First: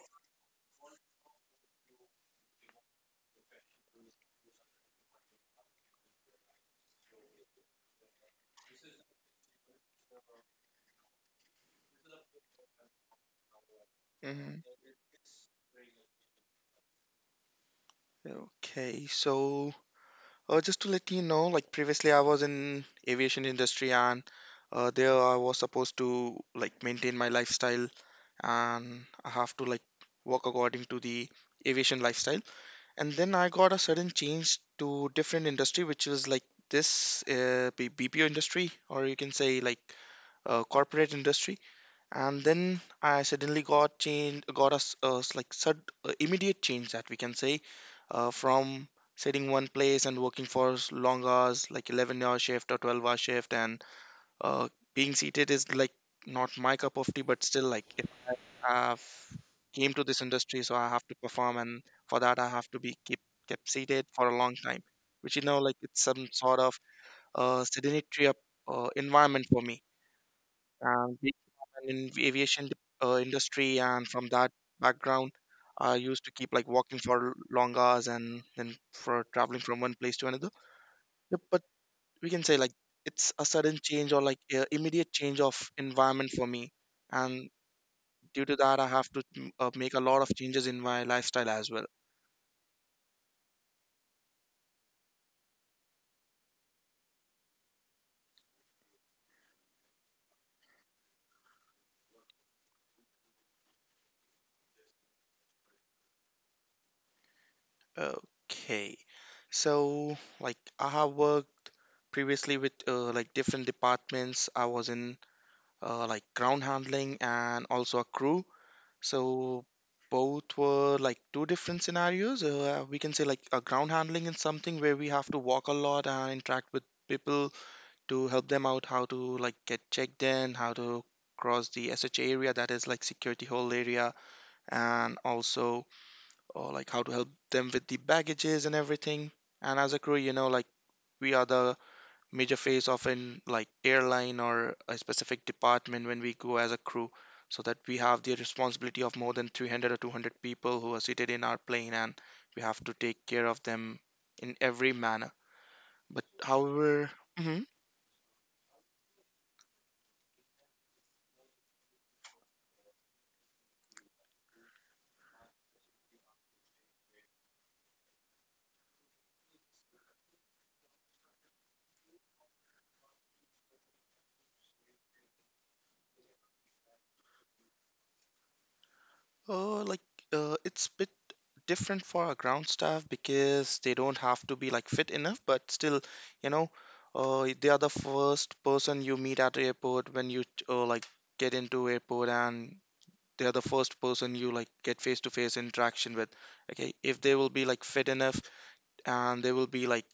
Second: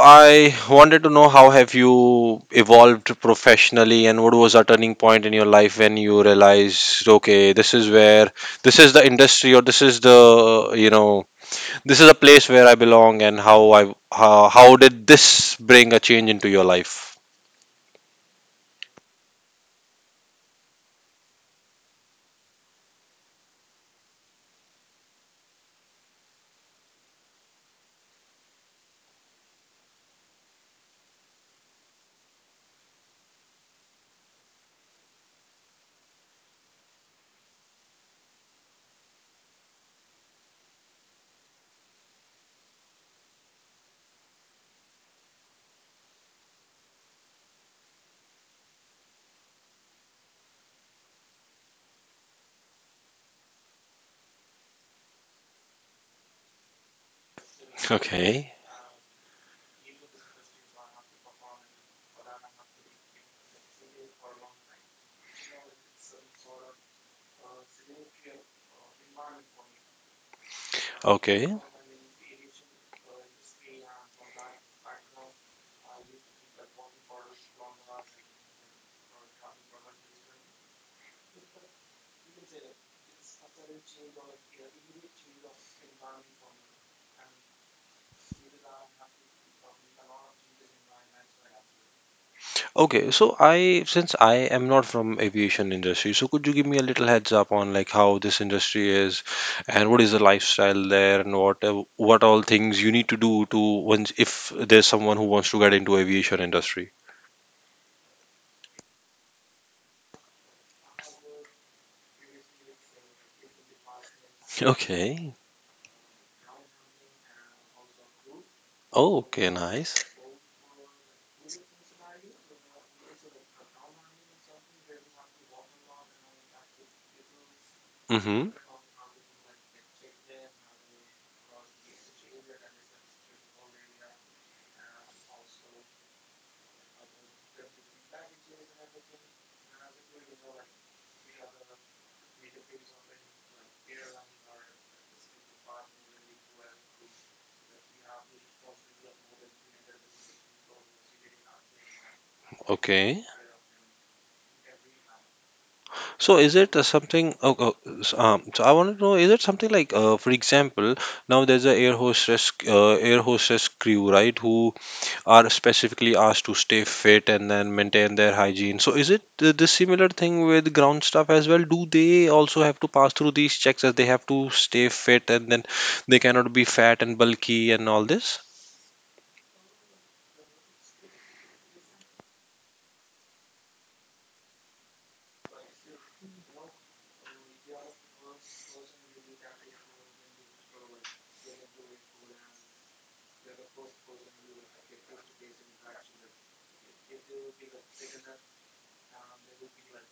I wanted to know, how have you evolved professionally and what was a turning point in your life when you realized, okay, this is the industry or this is the, you know, this is a place where I belong and how I how, Mhm. how did this bring a change into your life? Okay, so just to let you know, like previously I was in aviation industry, and there I was supposed to like maintain my lifestyle, and I have to like work according to the aviation lifestyle. And then I got a sudden change to different industry, which was like this BPO industry, or you can say like corporate industry. And then I suddenly got change got us like sud immediate change that we can say, from sitting one place and working for long hours, like 11-hour shift or 12-hour shift. And uh, being seated is like not my cup of tea, but still, like if Okay. I have came to this industry, so I have to perform, and for that I have to be keep kept seated for a long time, which you know, like it's some sort of sedentary environment for me, being Okay. from an in aviation industry, and from that background I used to keep like walking for long hours and then for traveling from one place to another. Yep, but we can say like it's a sudden change or like immediate change of environment for me, and due to that I have to make a lot of changes in my lifestyle as well. Okay, so I since I am not from aviation industry, so could you give me a little heads up on like how this industry is and what is the lifestyle there and what all things you need to do to once if there's someone who wants to get into aviation industry. Okay, so like I have worked previously with like different departments. I was in Okay. Like ground handling and also a crew. Oh, So okay, nice. both were like two different scenarios. We can say like a ground handling is something where we have to walk a lot and interact with people to help Mm-hmm. them out how to like get checked in, how to cross the SH area, that is like security hold area, and also or like how to help them with the baggages and everything. And as a crew, you know, like we are the major phase of an like airline or a specific department when we go as a crew, so that we have the responsibility of more than 300 or 200 people who are seated in our plane, and we have to Okay. take care of them in every manner. But So is it however, something? Oh, hmm, oh, s- um, so I want to know, is it something like, for example, now there's a air hostess crew, right? Who are specifically asked to stay fit and then maintain their hygiene. So is it this similar thing with ground staff as well? Do they also have to pass through these checks as they have to stay fit and then they cannot be fat and bulky and all this? uh, like it's bit different for our ground staff, because they don't have to be like fit enough, but still, you know, they are the first person you meet at the airport when you like get into airport, and they are the first person you like get face to face interaction with. Okay, if they will be like fit enough, and they will be like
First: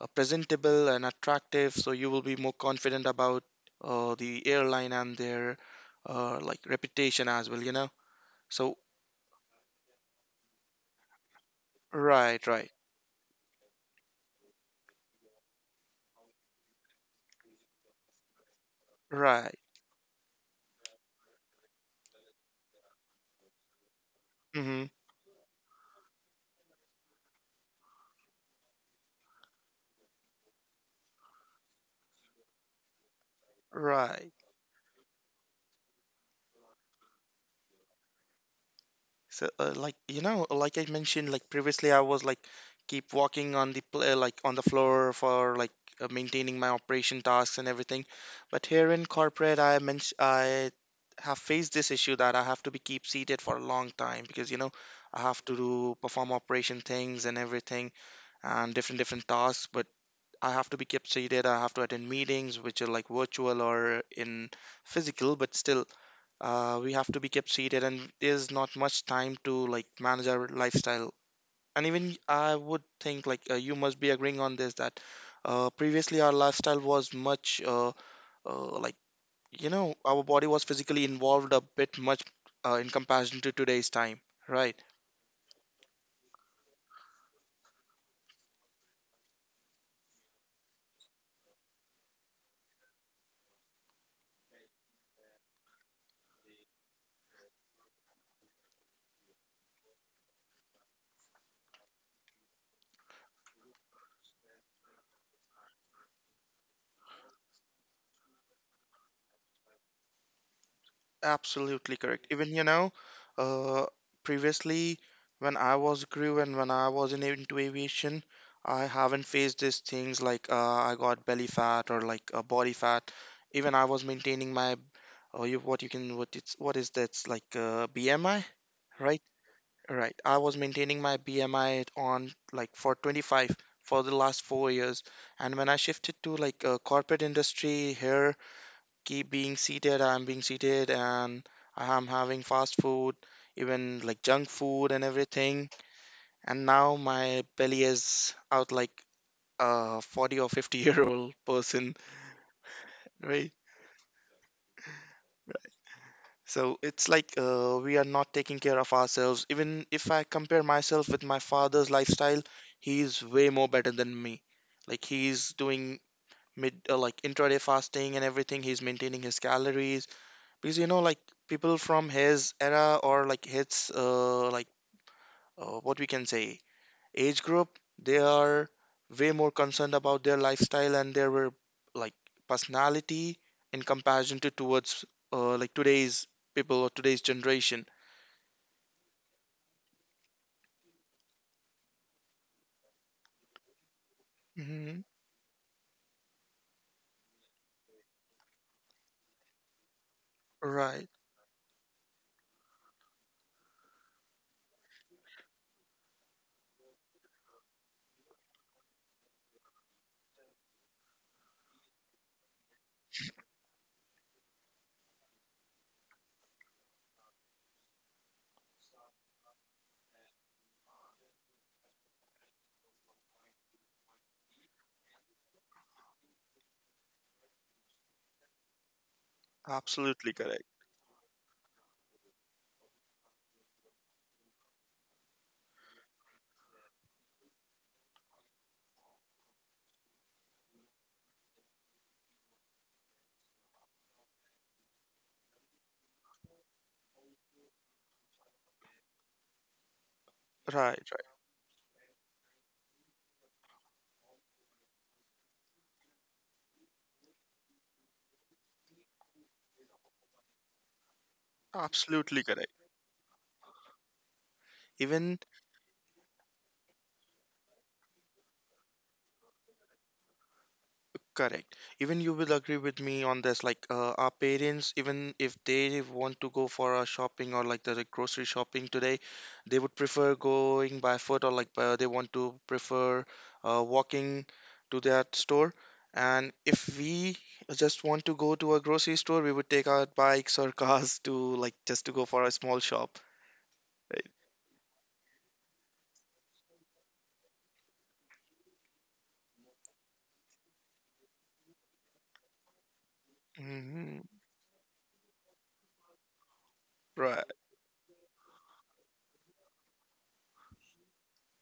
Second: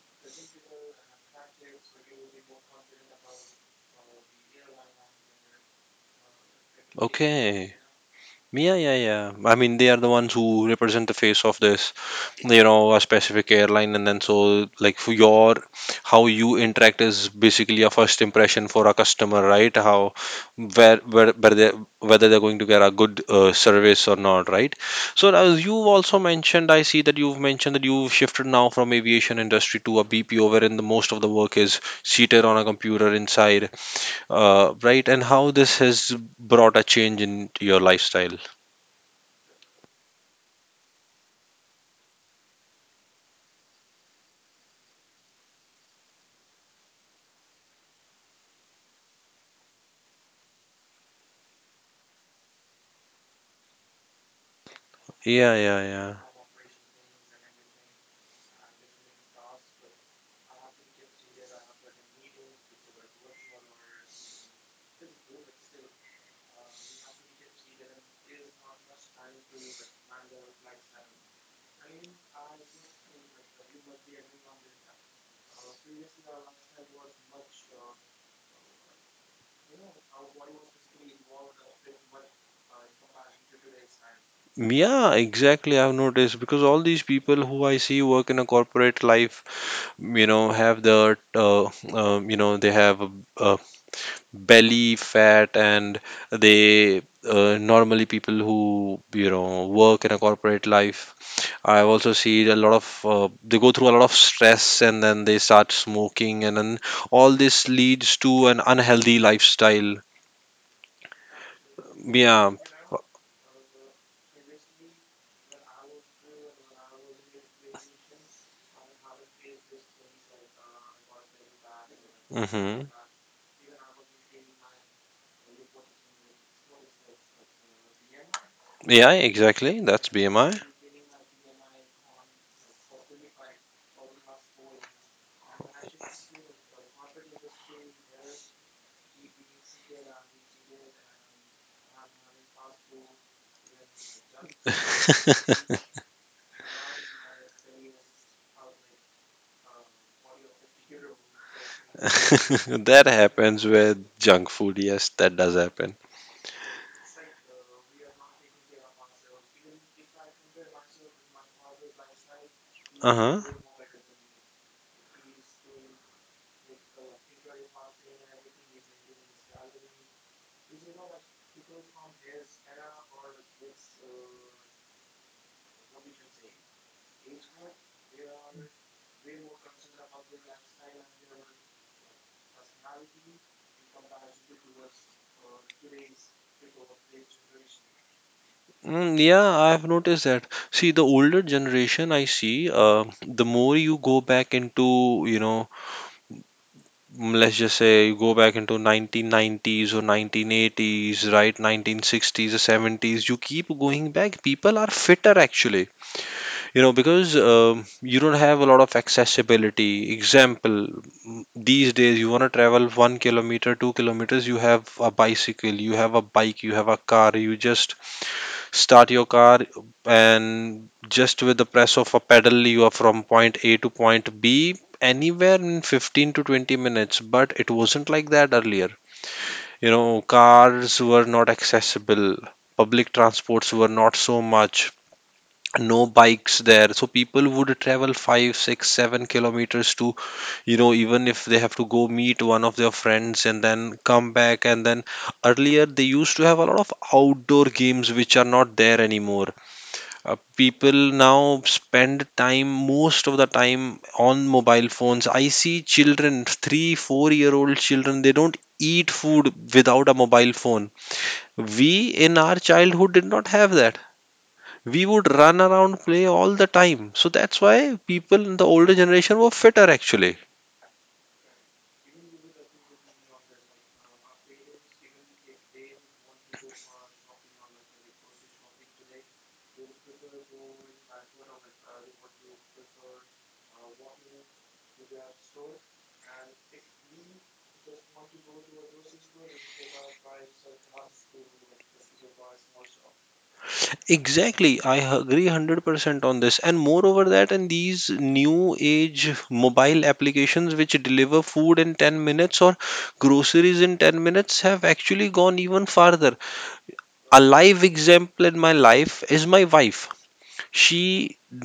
presentable and attractive, so you will be more confident about the airline and their like reputation as well, Okay. you know. Yeah, So yeah, yeah. I mean, they are the ones who represent the face of right right a specific airline, and then so like for your how you interact is basically a first impression for a customer, right. right? How where they whether they're going to get a good service or not, right? Hmm. So as you've also mentioned, I see that you've mentioned that you've shifted now from aviation industry to a BPO, wherein the most of the work is seated on a computer inside, Right. Right? And how this has brought a change in your lifestyle. So, like you know, like I mentioned, like previously, I was like keep walking on the like on the floor for like maintaining my operation tasks and everything. But here in corporate, I have faced this issue that I have to be keep seated for a long time, because you know I have Yeah, to yeah, do yeah. perform operation things and everything, and different tasks, but I have to be kept seated. I have to attend meetings which are like virtual or in physical, but still we have to be kept seated, and there's not much time to like manage our lifestyle. And even I would think like you must be agreeing on this, that previously our lifestyle was much uh, like you know, our body was physically involved a bit much in comparison to today's time, right? Yeah, exactly. I've noticed because all these people who I see work in a corporate life, have they have a belly fat and they normally people who, work in a corporate life. I also see they go through a lot of stress and then they start smoking and then all this leads to an unhealthy lifestyle. Absolutely correct. Yeah. Even uh, previously, when I was crew and when I was in into aviation, I haven't faced these things, like I got belly fat or like body Mm-hmm. fat. Even I was maintaining my, or you, what you can what it's what is that's like BMI, Yeah, right? exactly. That's Right. I BMI. was maintaining my BMI on like for 25 for the last four years, and when I shifted to like corporate industry here, keep being seated. I'm being seated, and I'm having fast food, even like junk food and everything. And now my belly is out like a 40 or 50 year old person, That right? happens with junk food. Yes, that does happen. So it's like we are not taking care of ourselves. Even if I compare myself with my father's lifestyle, Uh he's huh. way more better than me. Like he's doing mid like intraday fasting and everything. He's maintaining his calories, because you know like people from his era or like his like what we can say age group, they are way more concerned about their lifestyle and their like personality in comparison to towards like today's people or today's generation. Yeah, I've noticed that. See, the older generation I see, the more you go back Hmm. into, let's just say you go back into 1990s or Right. 1980s, right? 1960s or 70s, you keep going back. People are fitter actually. Because you don't have a lot of accessibility, example these days you want to travel 1 kilometer, 2 kilometers. You have a bicycle, you have a bike, you have a car. You just start your car, and just with the press of a pedal you are from point a to point b anywhere in 15 to 20 minutes. But it wasn't like that earlier. you know Absolutely correct. cars were not accessible, public transports were not so much, no bikes there. So people would travel 5, 6, 7 kilometers to, even if they have to go meet one of their friends, and then come back. And then earlier they used to have a lot of outdoor games, which are not there anymore. People Right. Right. now spend time, most of the time on mobile phones. I see children, 3 4 year old children, they don't eat food without a mobile phone. We in Absolutely our correct. childhood did not have that. We would Even, run around, play all the time. So that's why people in the older generation were fitter actually. correct. Even you will agree with me on this. Like, our parents, even if they want to go for a shopping or like the grocery shopping today, they would prefer going by foot, or like they want to prefer walking to that store. And if we just want to go to a grocery store, we would take our bikes or cars to like just to go for a small shop. Right. Exactly, I agree 100% on this. And moreover that, in these new age mobile applications which deliver food in 10 minutes or groceries in 10 Hmm. minutes, have actually gone even farther. A Right. live example in my life is my wife. She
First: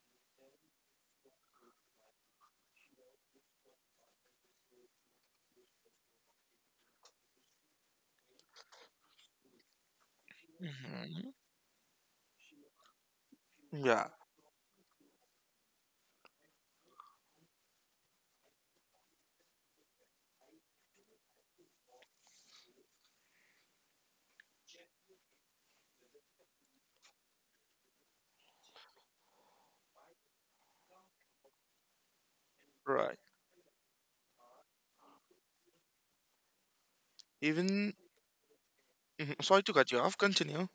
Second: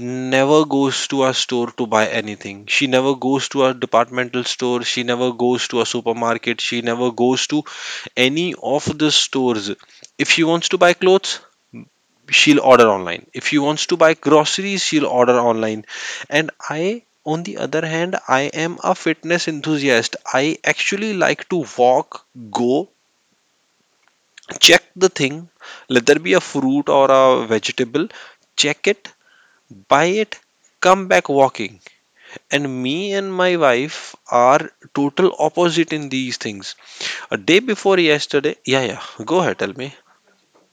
never goes to a store to buy anything. She never goes to a departmental store. She never goes to a supermarket. She never goes to any of the stores. If she wants to buy Hmm. clothes, she'll order online. If she wants to Yeah. buy groceries, she'll order online. And I, on the other hand, I am a fitness enthusiast. I actually like to walk, go, check the thing, let there be a fruit or a vegetable, check it, buy it, come back walking. And me Right. and my wife are total opposite in these things. A day Even, before yesterday, yeah, yeah, mhm, go ahead, sorry to tell cut me. you off. Continue.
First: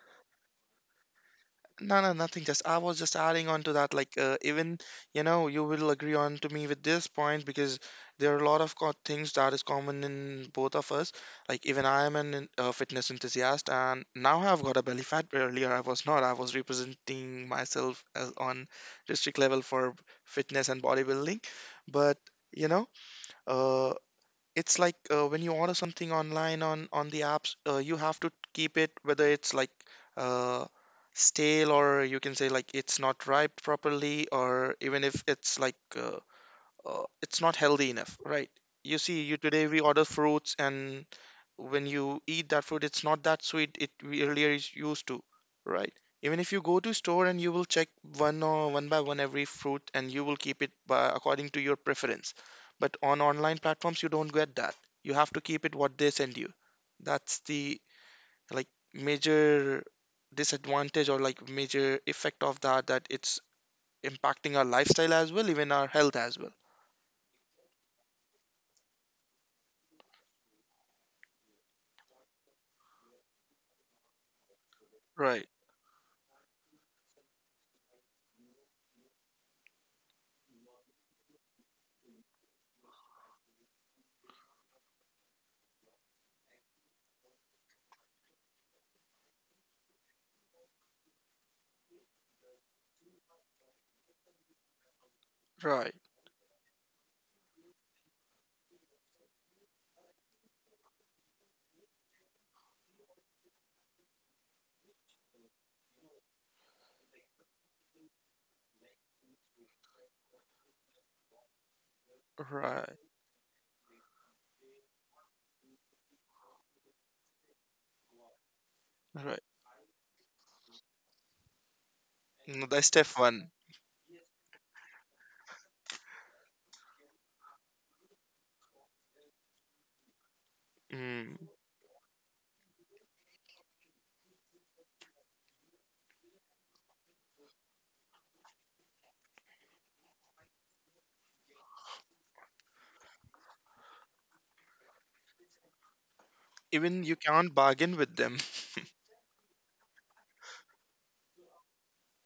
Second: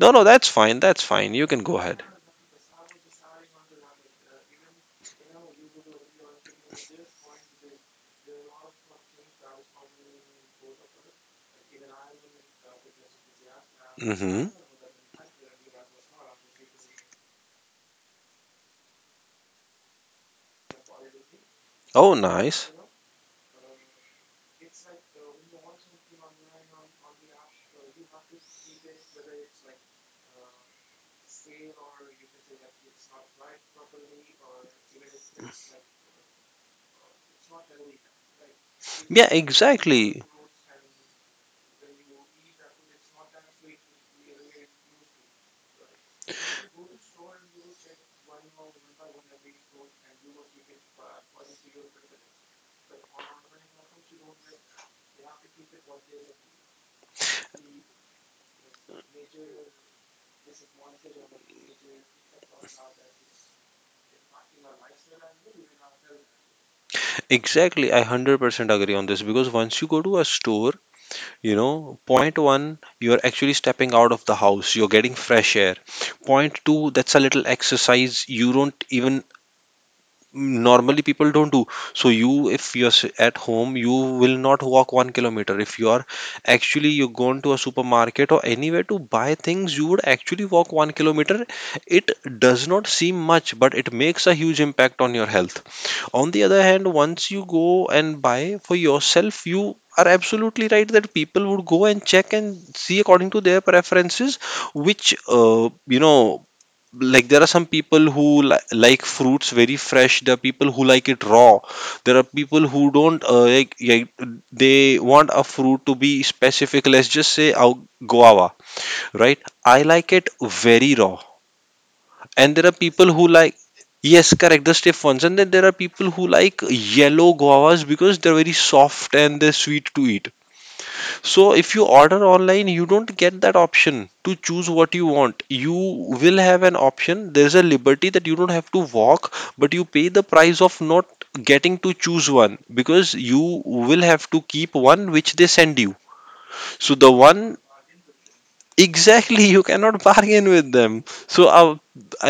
No, no, that's fine, that's fine. You can go No, ahead. no, nothing. Just I was just adding on to that. Like, even you know, you will agree on to me with this point, because there are a lot of things that is common in both of us. Like, even I am an fitness enthusiast, and now Mm-hmm. I've got a belly fat. But earlier, I was not. I was representing myself as on district level for fitness and bodybuilding. Oh, But you nice. know, uh, it's like when you order something online on the apps, you have to keep it, whether it's like uh, stale, or you can say like it's not ripe properly, or even if it's like it's not healthy enough, right? You see, Yeah, you today we order exactly. fruits, and when you eat that fruit, it's not that sweet. It we earlier is used to Right. Even if you go to store and you will check one or one by one every fruit, and you will keep it by, according to your preference. But on online platforms, you don't get that. You have to keep it what they send you. That's the like major disadvantage or like major effect of that, that it's impacting our lifestyle as well, even our health as well, Exactly. I 100% agree on this because once you go to a store, point one, you're actually stepping out of the house, you're getting right? fresh air. Point two, that's a little exercise you don't even normally people don't do. So you, if you're at home, you will not walk 1 kilometer. If you are actually you are going to a supermarket or anywhere to buy things, you would actually walk 1 kilometer. It does not seem much, but it makes a huge impact on your health. Right, On the other hand, once you go and buy for yourself, you are absolutely right that people would go and check and see according to their preferences, which like there are some people who like fruits very fresh, there are people who like it raw, there are people who right, don't they want a fruit to be specific, let's just say, guava, right? right. I like it very raw, and there No, are that's step people who one. like, yes, correct, the stiff ones. And then there are people who like yellow guavas because they're very soft and they're sweet to eat. Mm. So if you order online, you don't get that option to choose what you want. You will have an option. There's a liberty that you don't have to walk, but you pay the price of not getting to choose one, because you will have to keep one which they send you. So Even the you can't one bargain with them. exactly, you cannot bargain with them, so uh,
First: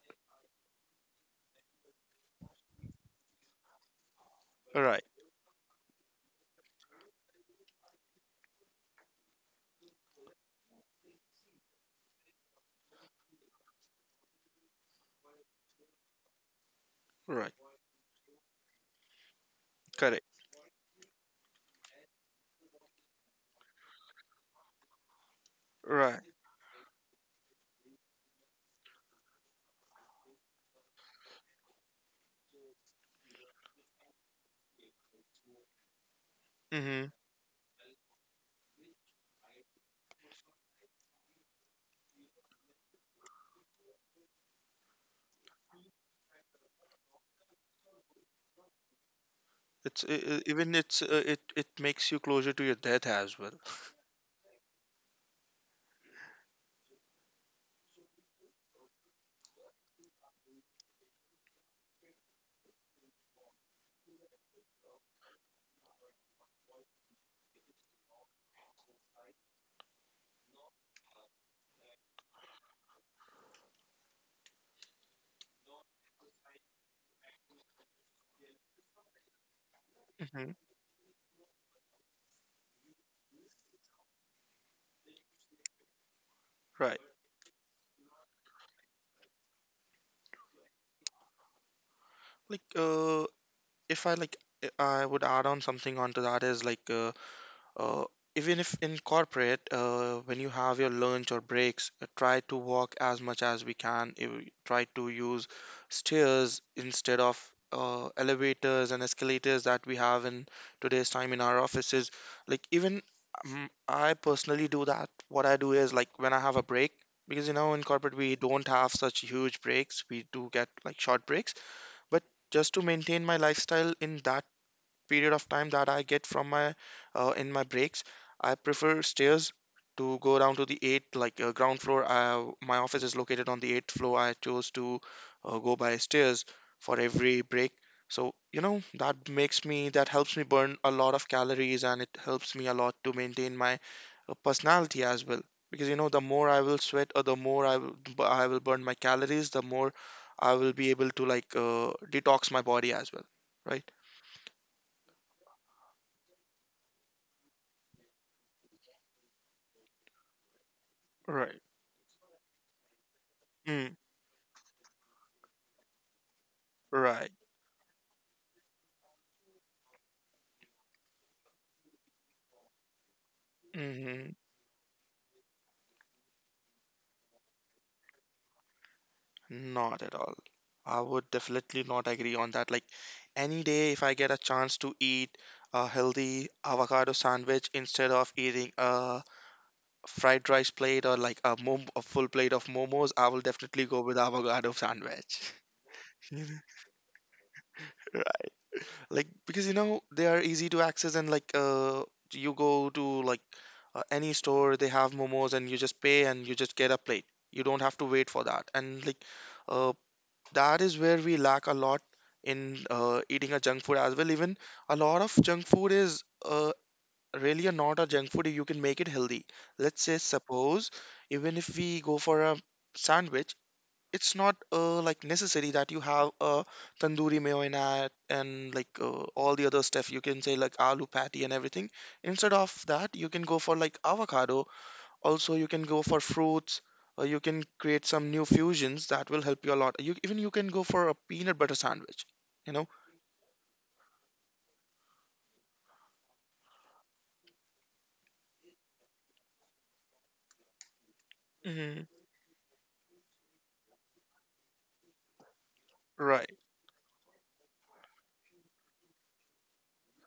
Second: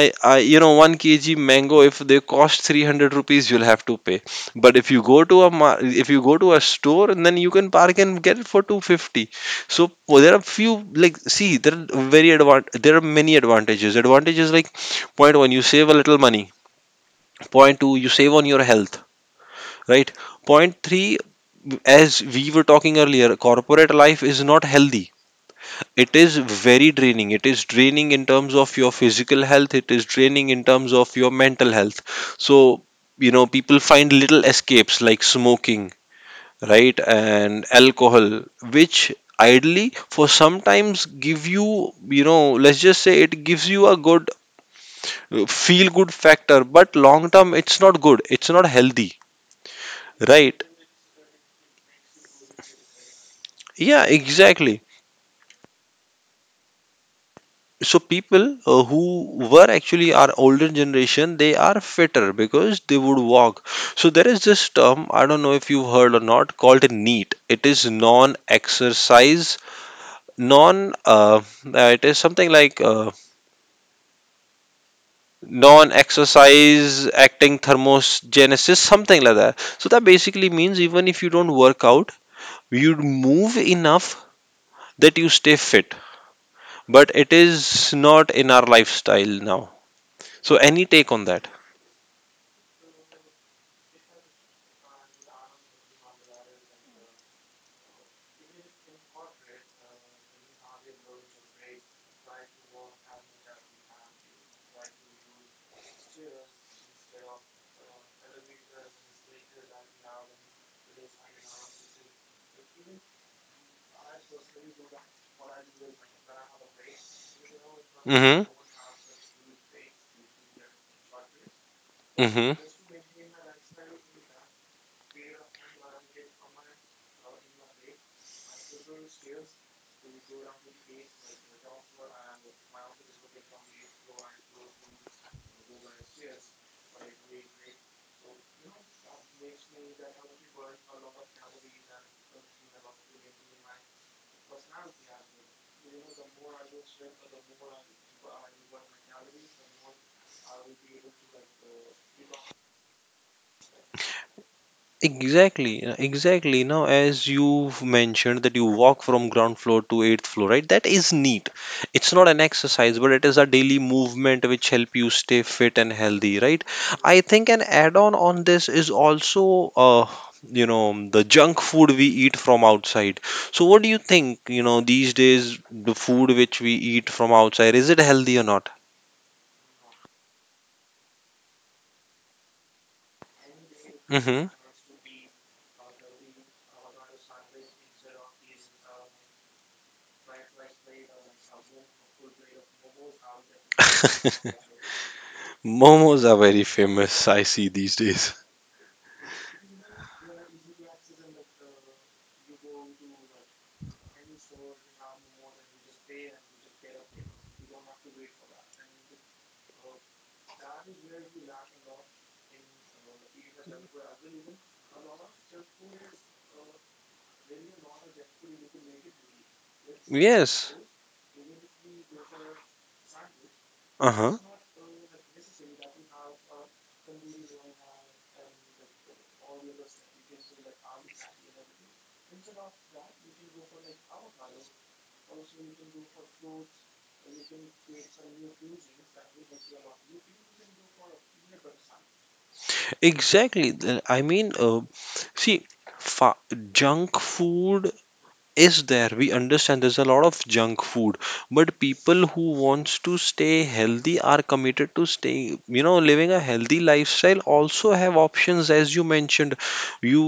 I, I 1 kg mango, if they cost 300 rupees, you'll have to pay. But if Right, you go to a mar- if you go to a store, and then you can bargain, get it for 250. So well, there are few, like, see, there are many advantages, like point 1, you save a little money, right, point 2, you save on your health, right, correct, point 3, as we were talking earlier, corporate life is not healthy. It right. is very draining. It is draining in terms of your physical health, it is draining in terms of your mental health. So people find little escapes like smoking, right, Mm-hmm. and alcohol, which ideally for sometimes give you you know, let's just say, it gives you a good feel good factor, but long term it's not good, it's not healthy. Right, It it makes you closer to your death as well. yeah, exactly. So people, who were actually our older generation, they are fitter because they would walk. So there is this term, I don't know if you've heard or not, called neat. It is non exercise, non it is something like non exercise acting thermogenesis, something like that. So that Mm-hmm. basically means even if you don't work out, you would move enough that you stay fit. Right. But it is not in our lifestyle now. So any take on that? Like if I like, I would add on something onto that is like Uh, even if in corporate, when you have your lunch or breaks, try to walk as much as we can. You Try to use stairs instead of elevators and escalators that we have in today's time in our offices. Like even I personally do that. What I do is like when I have a break, because you know in corporate we Hmm. don't have such huge breaks. We do get like short breaks, but Mm-hmm. just to maintain my lifestyle in that period of time that I get from my in my breaks, I prefer stairs to go down to the eighth, like ground floor. I, my office is located on the eighth floor. I chose to go by stairs for every break. So, you know, that makes me, that helps me burn a lot of calories, and it helps me a lot to maintain my personality as well. Because, you know, the more I will sweat, or the more I will, I will burn my calories, the more I will be able to like detox my body as well, right? Exactly, exactly. Now, as you've mentioned that you walk from ground floor to eighth floor, right? That is neat. Right. It's not an exercise, but it is a daily movement which help you stay fit and healthy, right? I Right. think an add-on on this is also, the junk food we eat from outside. So, what do you Hmm. think? These days, the food which we eat from outside, is it healthy or not? Not at all. I would definitely not agree on that. Like any day, if I get a Mm-hmm. chance to eat a healthy avocado sandwich instead of eating a fried rice plate, or like a, a full plate of momos, I will definitely go with avocado sandwich. Momos are You know? very famous, I see these days. Right. Like because you know they are easy to access, and like you go to like any store, they have momos, and you just pay and you just get a plate. You don't have to wait for that. And like uh that is where we lack a lot in eating a junk food as well. Even a lot of junk food is really a not a junk food, you can make it healthy. Let's say Yes. suppose, even if we go for a sandwich, it's Uh-huh. not like necessary that you have a tandoori mayo in it and like all the other stuff you can say, like aloo patty and everything. Instead of that you can go for like avocado. Also, you can go for fruits, or you can create some new fusions that will help you a lot. You, even you can go for a peanut butter sandwich, you know? Exactly. I mean, see, fa- junk food is there, we understand there's a lot of junk food, but Hmm. people who wants to stay healthy are committed to staying living a Right, healthy lifestyle, also have options, as you mentioned. You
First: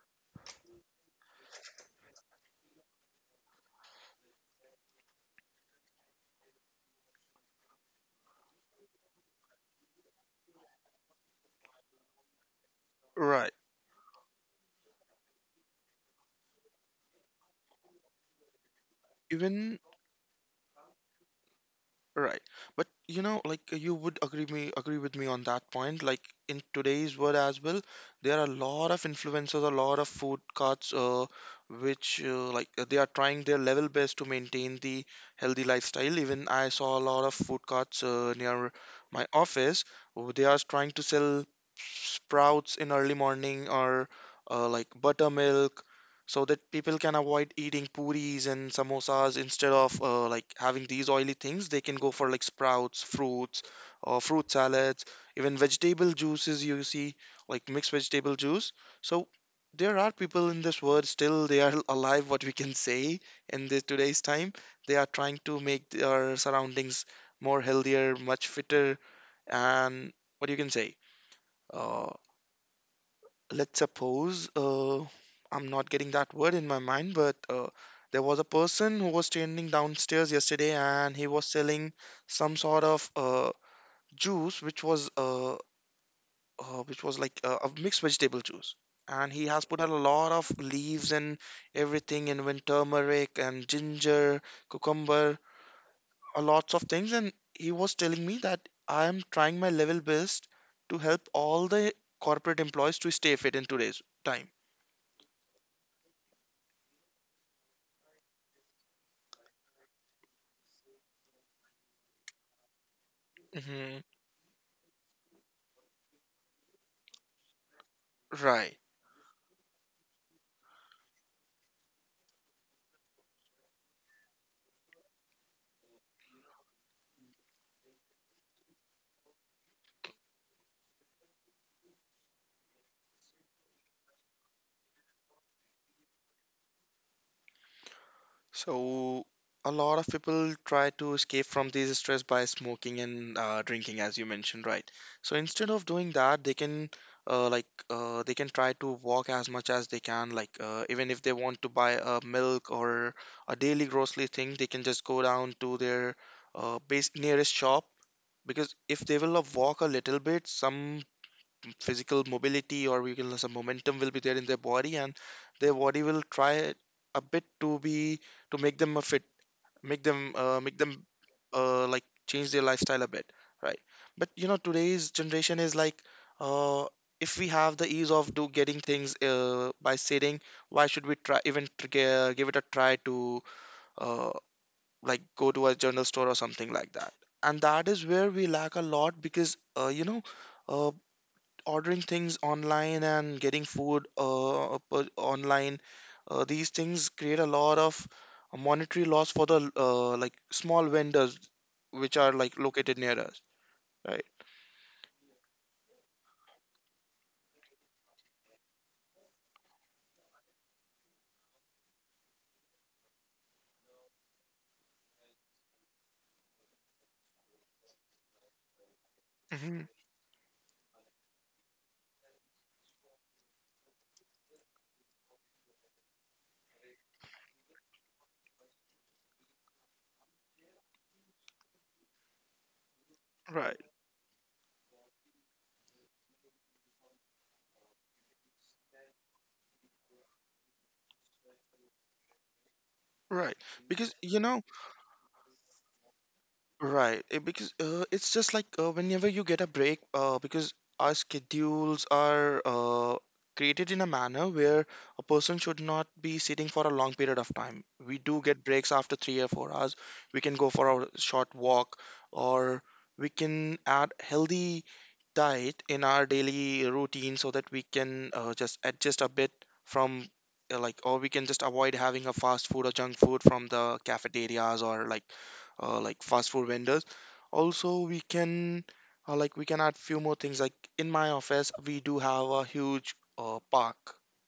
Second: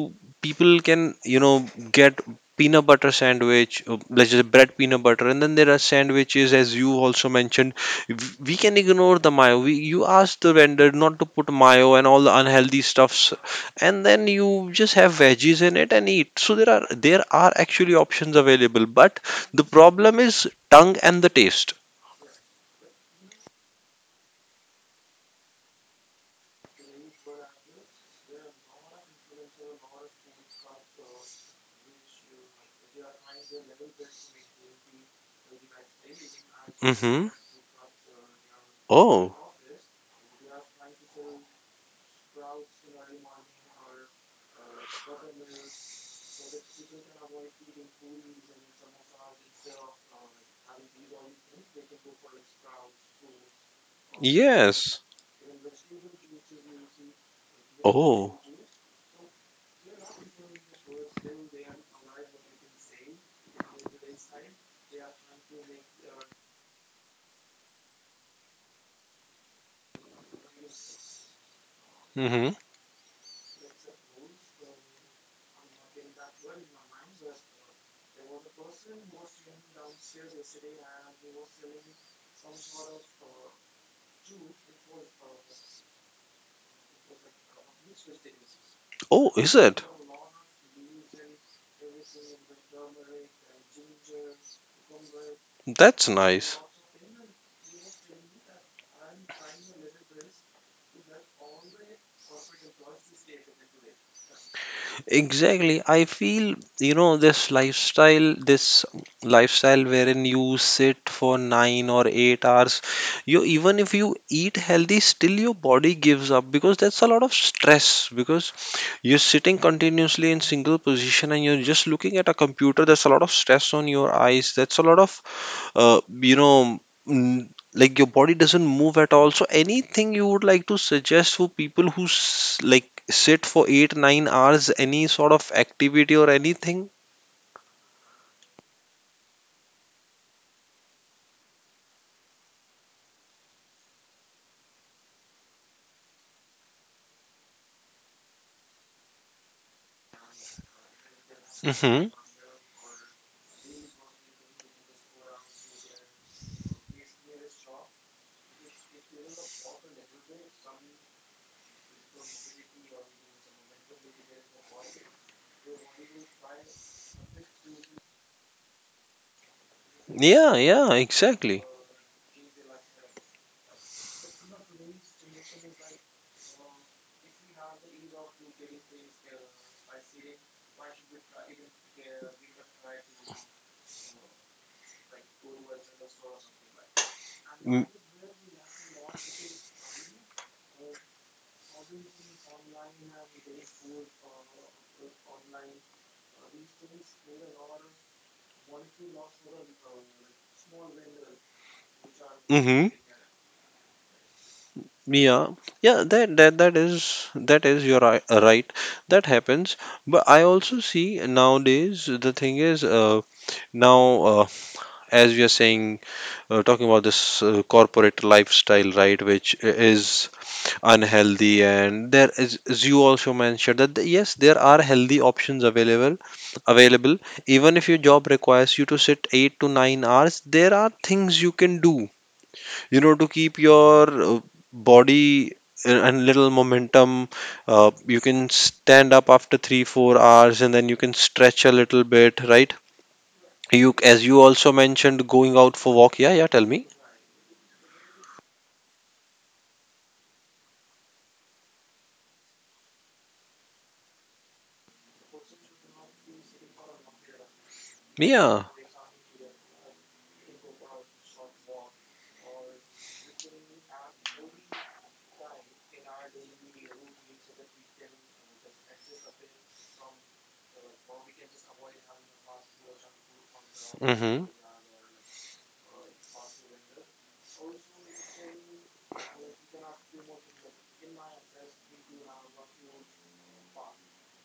people can get peanut butter sandwich, let's just, bread peanut butter, and then there are sandwiches, as you also mentioned. We can ignore the mayo, you ask the vendor not to put mayo and all the unhealthy stuffs, right. and then you just have veggies in it and eat. So there are actually options available. But the Even problem is tongue and the taste. Right. But you know, like you would agree with me on that point. Like in today's world as well, there are a lot of influencers, a lot of food carts, which they are trying their level best to maintain the healthy lifestyle. Even I saw a lot Mhm. of food carts near my Oh. office. They are trying to sell sprouts in early morning or like buttermilk, so that people can avoid eating puris and samosas. Instead of like having these oily things, they can go for like sprouts, fruits, or fruit Yes. salads, even vegetable juices, you see, like mixed vegetable Oh. juice. So there are people in this world, still they are alive, what we can say, in this today's time. They are trying to make their surroundings more healthier, much fitter, and what you can say, uh, Mhm. let's suppose, I'm not getting that word in my mind, but there was a person who was standing downstairs yesterday and he was selling some sort of juice which was like a mixed vegetable juice. Oh, And he is has put it? a lot of leaves and everything, and when turmeric and ginger, cucumber, That's a nice. lots of things. And he was telling me that I am trying my level best to help all the corporate employees to stay fit in today's time. Exactly. I feel, you know, this lifestyle wherein you sit for 9 or 8 hours, you even if Mm-hmm. you eat healthy, still your body gives up because that's a lot of stress because Right. you're sitting continuously in single position and you're just looking at a computer. That's a lot of stress on your eyes. That's a lot of uh, you know, like your body doesn't move at all. So anything you would like to suggest for people who like sit for eight, 9 hours, any sort of activity or anything? So a lot of people try to escape from this stress by smoking and drinking, as you mentioned, right? So instead of doing that, they can try to walk as much as they can. Like even if they want to buy Hmm. a milk or a daily grocery thing, they can just go down to their base nearest shop, because if they will walk a little bit, some physical mobility, or we can, some momentum will be there in their body, and their body will try a bit to be, to make them a fit, make them Yeah, yeah, exactly. Like change their lifestyle a bit, right? But you know, today's generation is like, uh, if we have the ease of do getting things by sitting, why should we try, even give it a try to uh, like go to a general store or something like that. And that is where we lack a lot, because uh, ordering things online and getting food online, these things create a lot of monetary loss for the like small vendors which are like Mm-hmm. located near us, right? Yeah, yeah. That is your right. Right. That happens. But I also see nowadays the thing is now. uh, as we are saying, talking about this corporate lifestyle, right, which Hmm. is unhealthy, and there is, as you also mentioned, that yes, there are healthy options available, available even if your job requires you to sit 8 to 9 hours. There are things you can do, you know, to keep Right, your body and little momentum. You can stand up after 3 4 hours and then you can stretch a little bit, right? right. You, because as you you know also mentioned, going out for walk. Yeah, yeah. Tell me. Right, because it's just like, whenever you get a break, because our schedules are created in a manner where a person should not be sitting for a long period of time. We do get Yeah. breaks after 3 or 4 hours. We can go for a short walk, or we can add healthy diet in our daily routine, so that we can just adjust a bit from, or we can just avoid having a fast food or junk food from the Mm-hmm. cafeterias or like fast food vendors. Also we can we can add few more things. Like in my office we do have a huge park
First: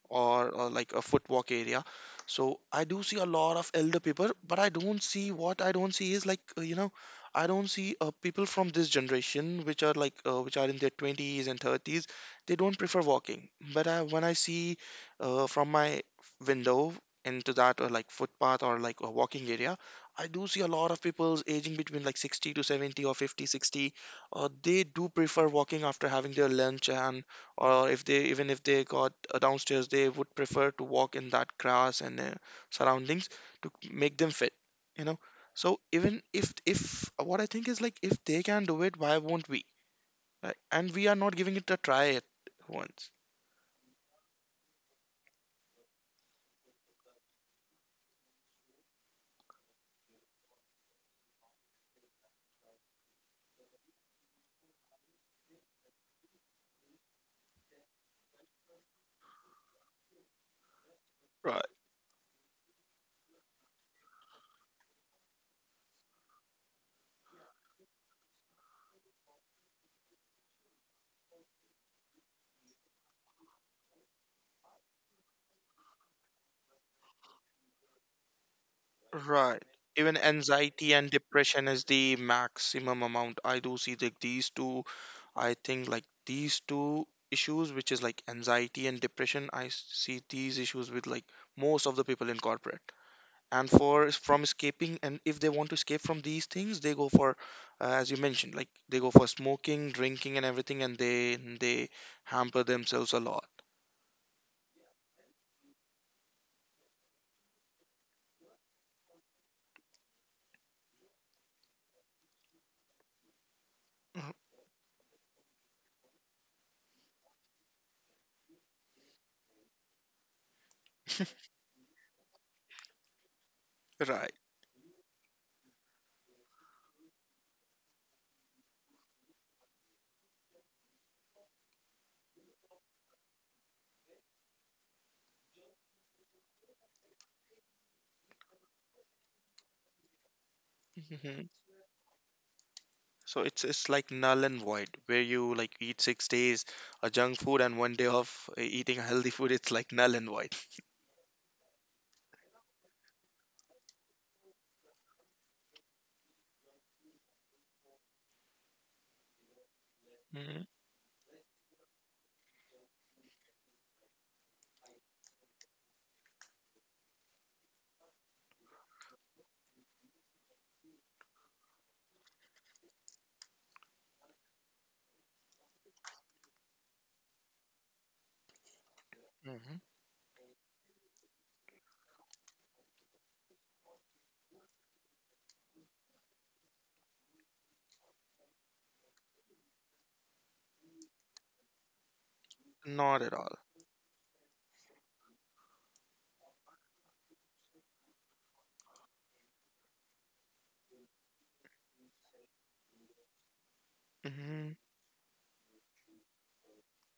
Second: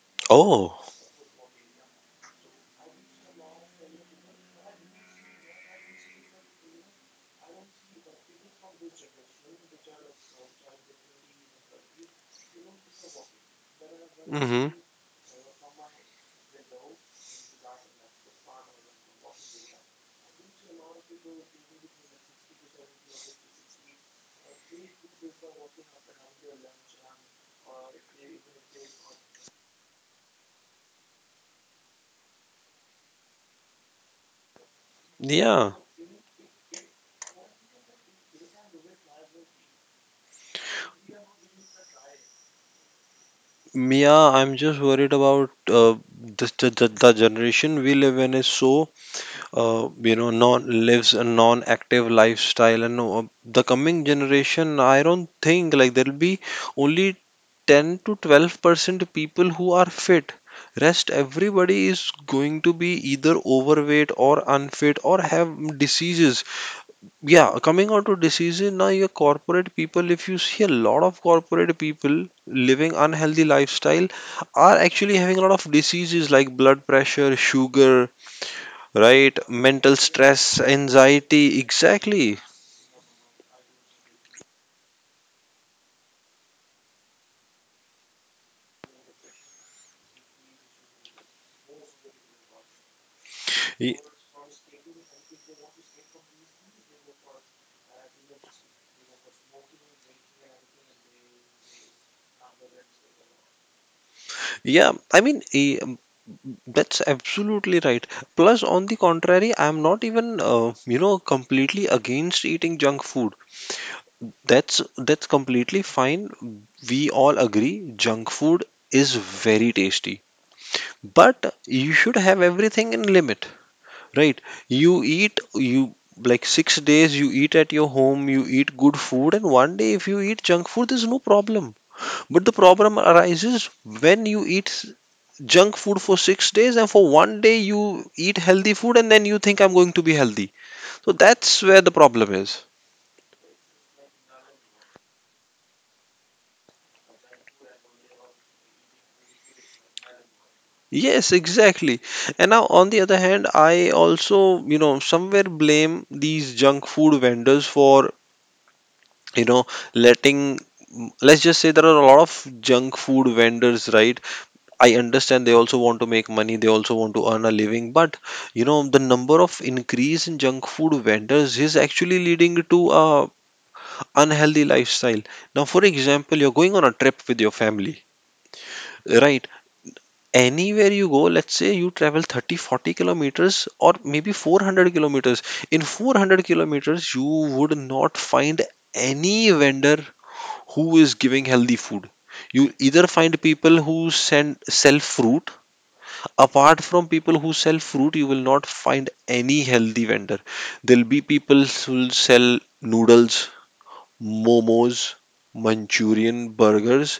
or Oh. like a footwalk area. So I do see a lot of elder people, but I don't see, what I don't see is like, I don't see people from this generation which are like which are in their 20s and 30s. They don't prefer walking. But I, when I Mm-hmm. see from my window, into that or like footpath or like a walking area, I do see a lot of people's aging between like 60 to 70 or 50, 60. They do prefer walking after having their lunch, and or if they, even if they got downstairs, they would prefer to walk in that grass and surroundings to make them fit, you know. Yeah. So even if what I think is like, if they can do it, why won't we? Right? And we are not giving it a try at once. Yeah, I'm just worried about this, the generation we live in is so, non lives a non-active lifestyle, and the coming generation, I don't think like there'll be only 10 to 12% people who are fit. Rest Right, everybody is going to be either overweight or unfit or have diseases. Yeah, coming on to diseases now, your corporate people, if you see a lot of corporate people living unhealthy lifestyle, are actually having a lot of diseases like blood pressure, sugar, right, right. mental Even stress, anxiety and anxiety. depression is the Exactly. maximum amount. I do see that, these two I think, like these two issues, which is like anxiety and depression, I see these issues with like most of the people in corporate. And Y- for from escaping, and if they want to escape from these things, they go for, as you mentioned, like they go for smoking, drinking, and everything, and they hamper themselves a lot. Yeah, I mean, that's absolutely right. Plus, on the contrary, I'm not even, you know, completely against eating junk food. That's that's completely fine. We all agree junk food is very tasty. But you should have everything in limit, Mhm. Right. right? You eat you like 6 days you eat at your home, you eat good food, and 1 day if you eat junk food there's no problem. But the problem arises when you eat junk food for 6 days and for 1 day you eat healthy food and then you think I'm going to be healthy. So Hmm. that's where the problem is. So it's like null and void, where you like eat 6 days a junk food and one day of eating healthy food. It's like null and void. Yes, exactly. And now, on the other hand, I also, you know, somewhere blame these junk food vendors for, you know, letting, Hmm. let's just say there are a lot of junk food vendors, right? I understand they also want to make money, they also want to earn a living, but, you know, the number of increase in junk food vendors is actually leading to a unhealthy lifestyle. Now, for example, you're going on a trip with your family. Right. Hmm. Anywhere you go, let's say you travel 30 40 kilometers or maybe 400 kilometers. In 400 kilometers you would not find any vendor who is giving healthy food. You either Not at find all. people who send sell fruit. Apart from people who sell fruit, you will not find any healthy vendor. There'll be people who will sell noodles, Mm-hmm. momos, manchurian, burgers,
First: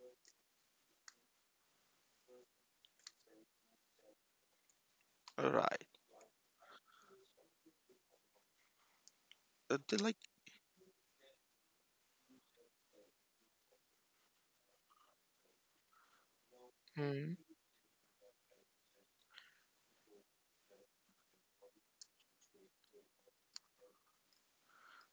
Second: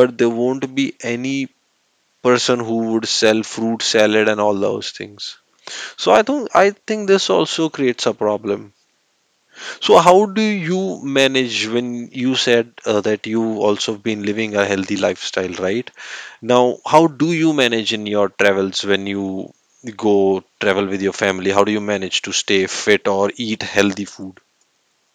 but there won't be any person who would sell fruit salad and all those things. Right. So I think this also creates a problem. Uh, they So like, how do you manage when you said that you also been living a healthy lifestyle, right? Now, how do mm. you manage in your travels when you go travel with your family? How do you manage to stay fit or eat healthy food?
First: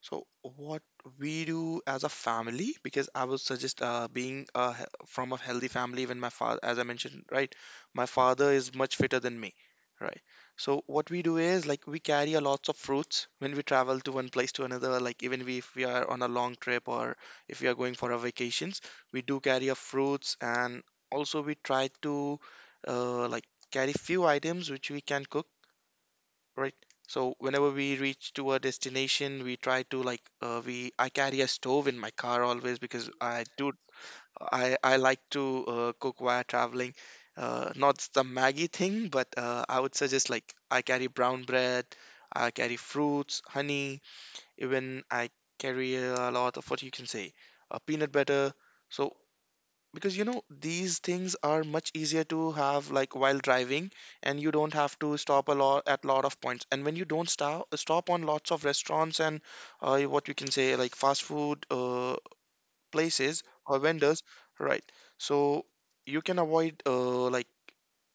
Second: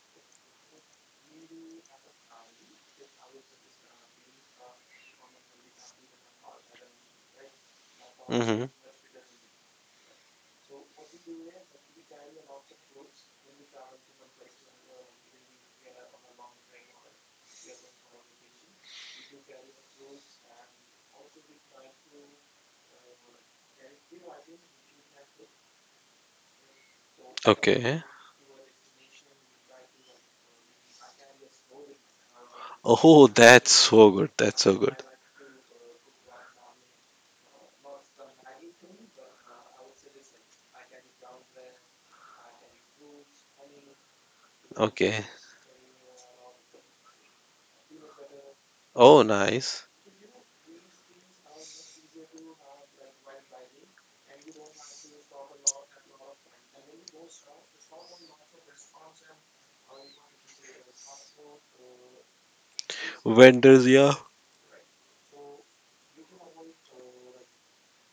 So what we do as a family, because I would suggest being from a healthy family. When my father, as I mentioned, right, my father Hmm. is much fitter than me, right? So what we do is like we carry a lots of fruits when we travel to one place to another. Like even we, if we are on a long trip or if we are going for our vacations, we do carry our fruits, and also we try to like carry few items which we can cook, right. So whenever we Okay. reach to a destination, we try to like, we I carry a stove in my car always, because Oh, I do that's so good. That's so I good. like to cook while traveling. Not the maggie thing, but I would suggest, like I carry brown bread, I carry fruits, honey, even Okay. I carry a lot of what you can say, peanut butter. So Oh, nice. because you know these things are much easier to have like while driving, and you don't have to stop a lot at lot of points, and when you don't stop on lots of restaurants and what you can say, like fast food places or Vendors, yeah. vendors, right? So you can avoid like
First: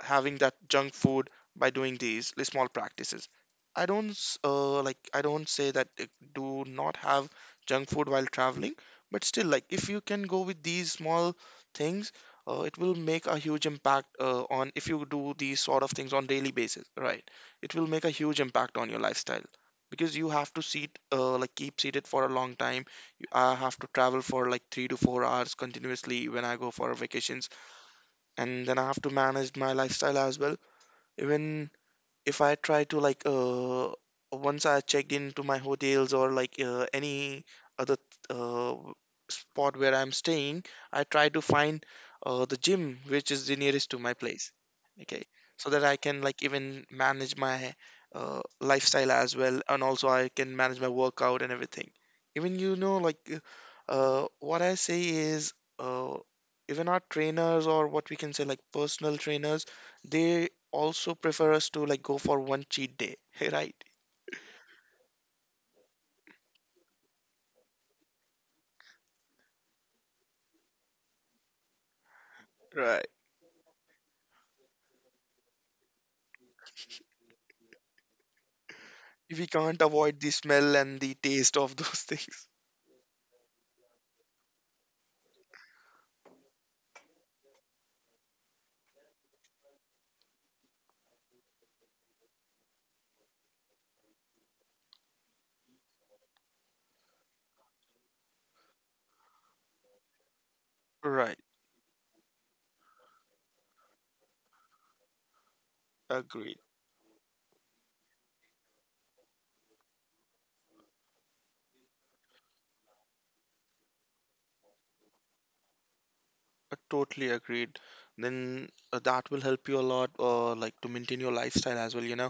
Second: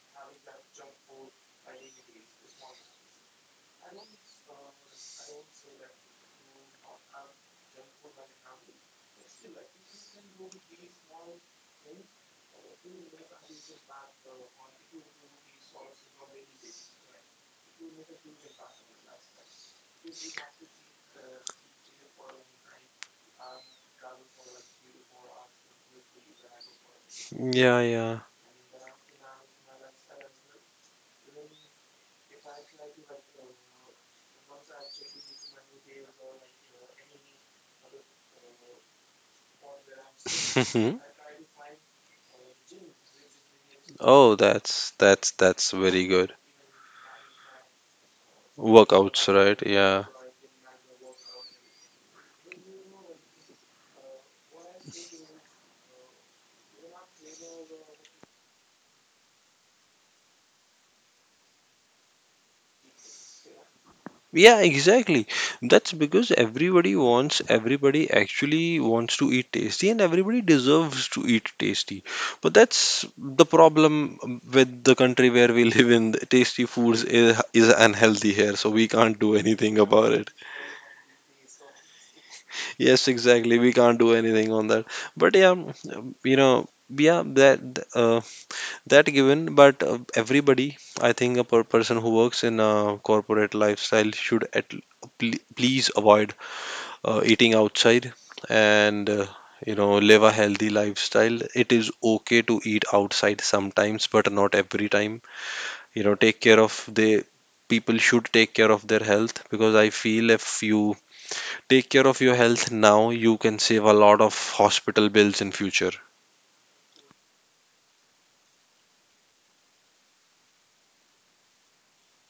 having that junk food by doing these small practices. I don't say that do not have junk food while traveling, but still like if you can go with these small things, it will make a huge impact, on if you do these sort of things on daily basis, right? It will make a huge impact on your lifestyle, because you have to seat like keep seated for a long time. I have to travel for like 3 to 4 hours continuously when I go for vacations, Yeah, and then I have to manage my lifestyle as well. Even if I try to like, once I checked into my hotels or like any other uh spot where I'm staying, yeah. I try to find the gym which is the nearest to my Oh, place. that's Okay, that's so that's that I very can good. like even manage my lifestyle Workouts, as right? well, and Yeah. also I can manage my workout and everything. Even you know, like what I say is, uh even our trainers or what we can say, like personal trainers, they also prefer us to like go for one cheat day, right? Yeah, exactly. That's because everybody wants, everybody actually wants to eat tasty and everybody deserves to eat tasty. But that's Right. the problem with the country where we live in. Tasty foods is unhealthy here, so we can't do We anything can't about avoid the it. smell and the taste of those things. Yes, exactly. We can't do anything on that. But yeah, you know, yeah, that uh, that given, but everybody, I think a person who works in a corporate lifestyle should at please avoid eating outside and you know, live a healthy lifestyle. Right. It is okay to eat outside sometimes but not every time, you know. Take care Agreed. of the people should take care of their health, because I feel if you take care of your health now, you can save a lot of hospital bills in future. Totally agreed. Then that will help you a lot, like to maintain your lifestyle as well, you know.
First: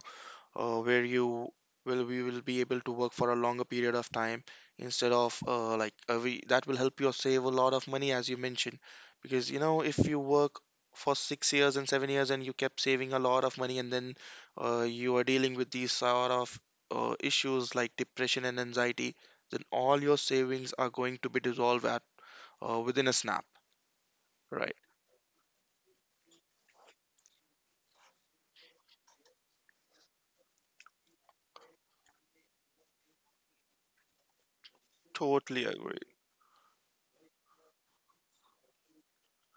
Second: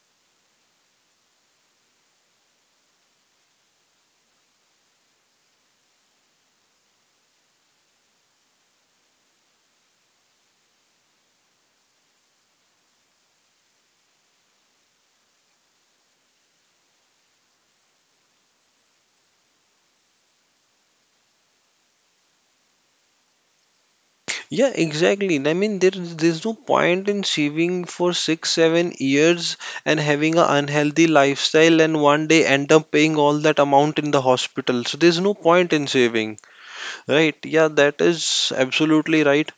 Where you will, we will be able to work for a longer period of time, instead of that will help you save a lot of money, as you mentioned, because you know if you work for 6 years and 7 years, and you kept saving a lot of money, and then you are dealing with these sort of issues like depression and anxiety, then all your savings are going to be dissolved at within a snap. Yeah, Right. exactly. I mean, there's no point in saving for 6, 7 years and having an unhealthy lifestyle and 1 day end up paying all that amount in the hospital. So there's no Totally point in agree. saving, right? Yeah, that is absolutely right.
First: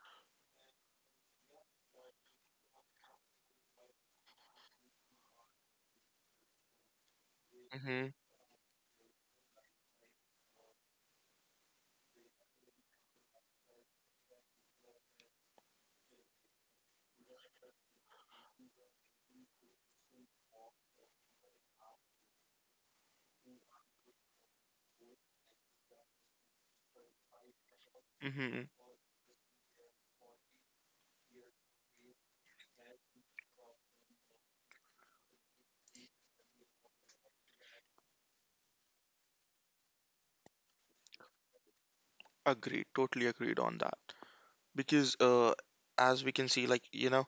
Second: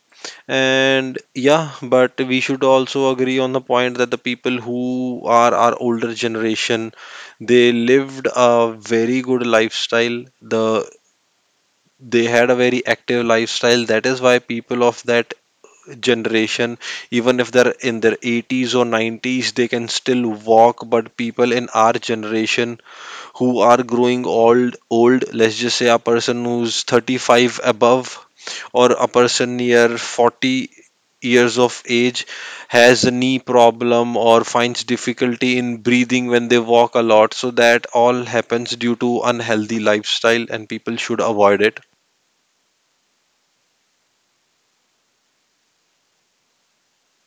And yeah, but we should also agree on the point that the people who are our older generation, they Mm-hmm. lived a very good lifestyle. The they had a very active lifestyle. That is why people of that generation, even if they're in their 80s or 90s, they can still walk, but people in our generation who are growing old, let's just say a person who's 35 above Mm-hmm. or a person near 40 years of age has a knee problem or finds difficulty in breathing when they walk a lot. So that all happens due to unhealthy lifestyle and people should avoid it. Agreed, totally agreed on that. Because as we can see, like you know,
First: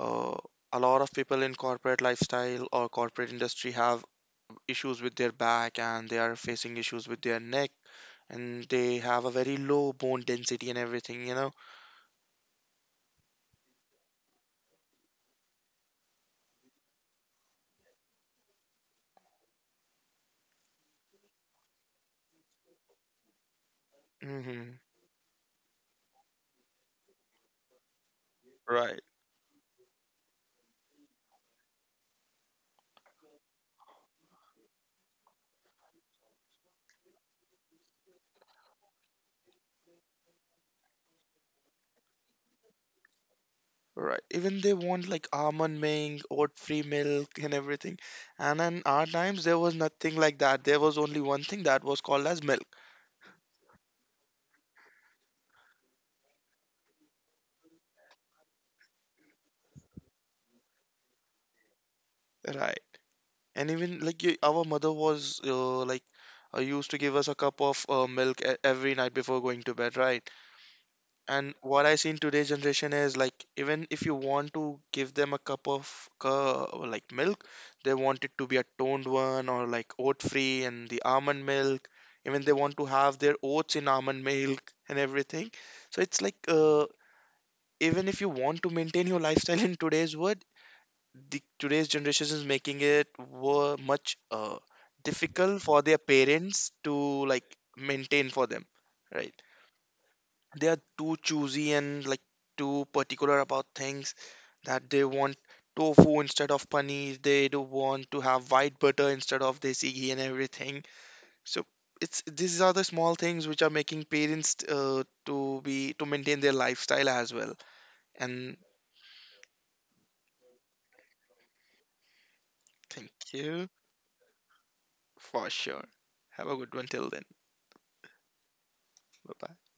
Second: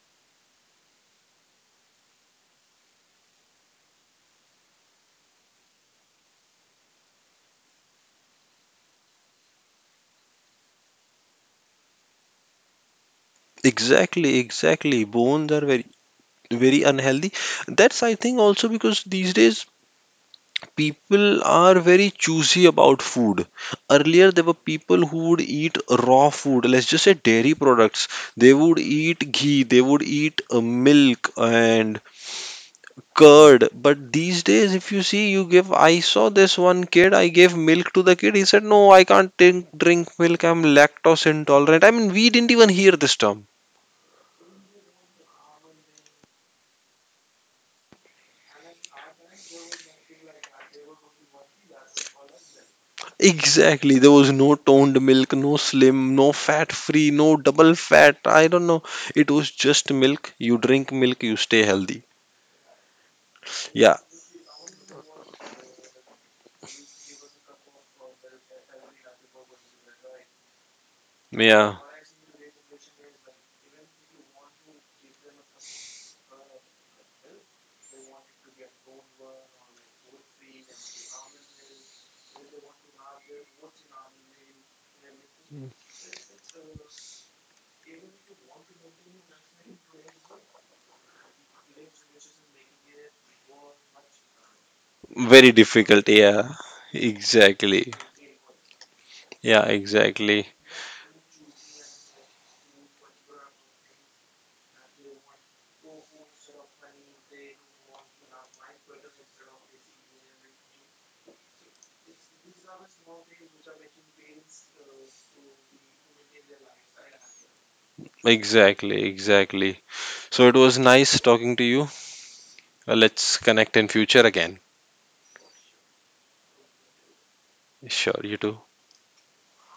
uh, a lot of people in corporate lifestyle or corporate industry have issues with their back, and they are facing issues with their neck, and they have a very low bone density and everything, you know. Exactly, exactly. Bones are very, very unhealthy. That's, I think, also because these days people are very choosy about food. Earlier there were Hmm. people who would eat raw food, let's just say dairy products. They would Right. eat ghee, they would eat milk and curd. But these days, if you see, you give, I saw this one kid, I gave milk to the kid, he said, no, I can't drink milk, I'm lactose intolerant. I mean, we didn't even hear this term. Right, even they want like almond milk, oat free milk, and everything. And in our times there was nothing like that. There was only one thing that was called as milk, Exactly. There was no toned milk, no slim, no fat free, no double fat. I don't know. It was just milk. You drink milk, you stay healthy. right? And Yeah. even like our mother was used to give us a cup of milk every night before going to bed, right? And Yeah. what I see in today's generation is like, even if you want to give them a cup of like milk, they want it to be a toned one or like oat free and the almond milk. Even they want to have their oats in almond milk and everything. So it's like, even if you want to maintain your lifestyle in today's world, the today's generation is making it were much Very difficult for their difficult. Yeah. parents to like Exactly. maintain for them, right. Yeah, exactly. They are too choosy and like too particular about things that they want. Tofu instead of paneer, they do want to have white butter instead of desi ghee and everything. So it's, these are the small things which are making parents to be, to maintain their lifestyle as well. And Exactly. Exactly. So it was nice talking to you. Thank Let's you. connect in future again. For sure. Have a good one, till then. Sure, you too. Bye bye.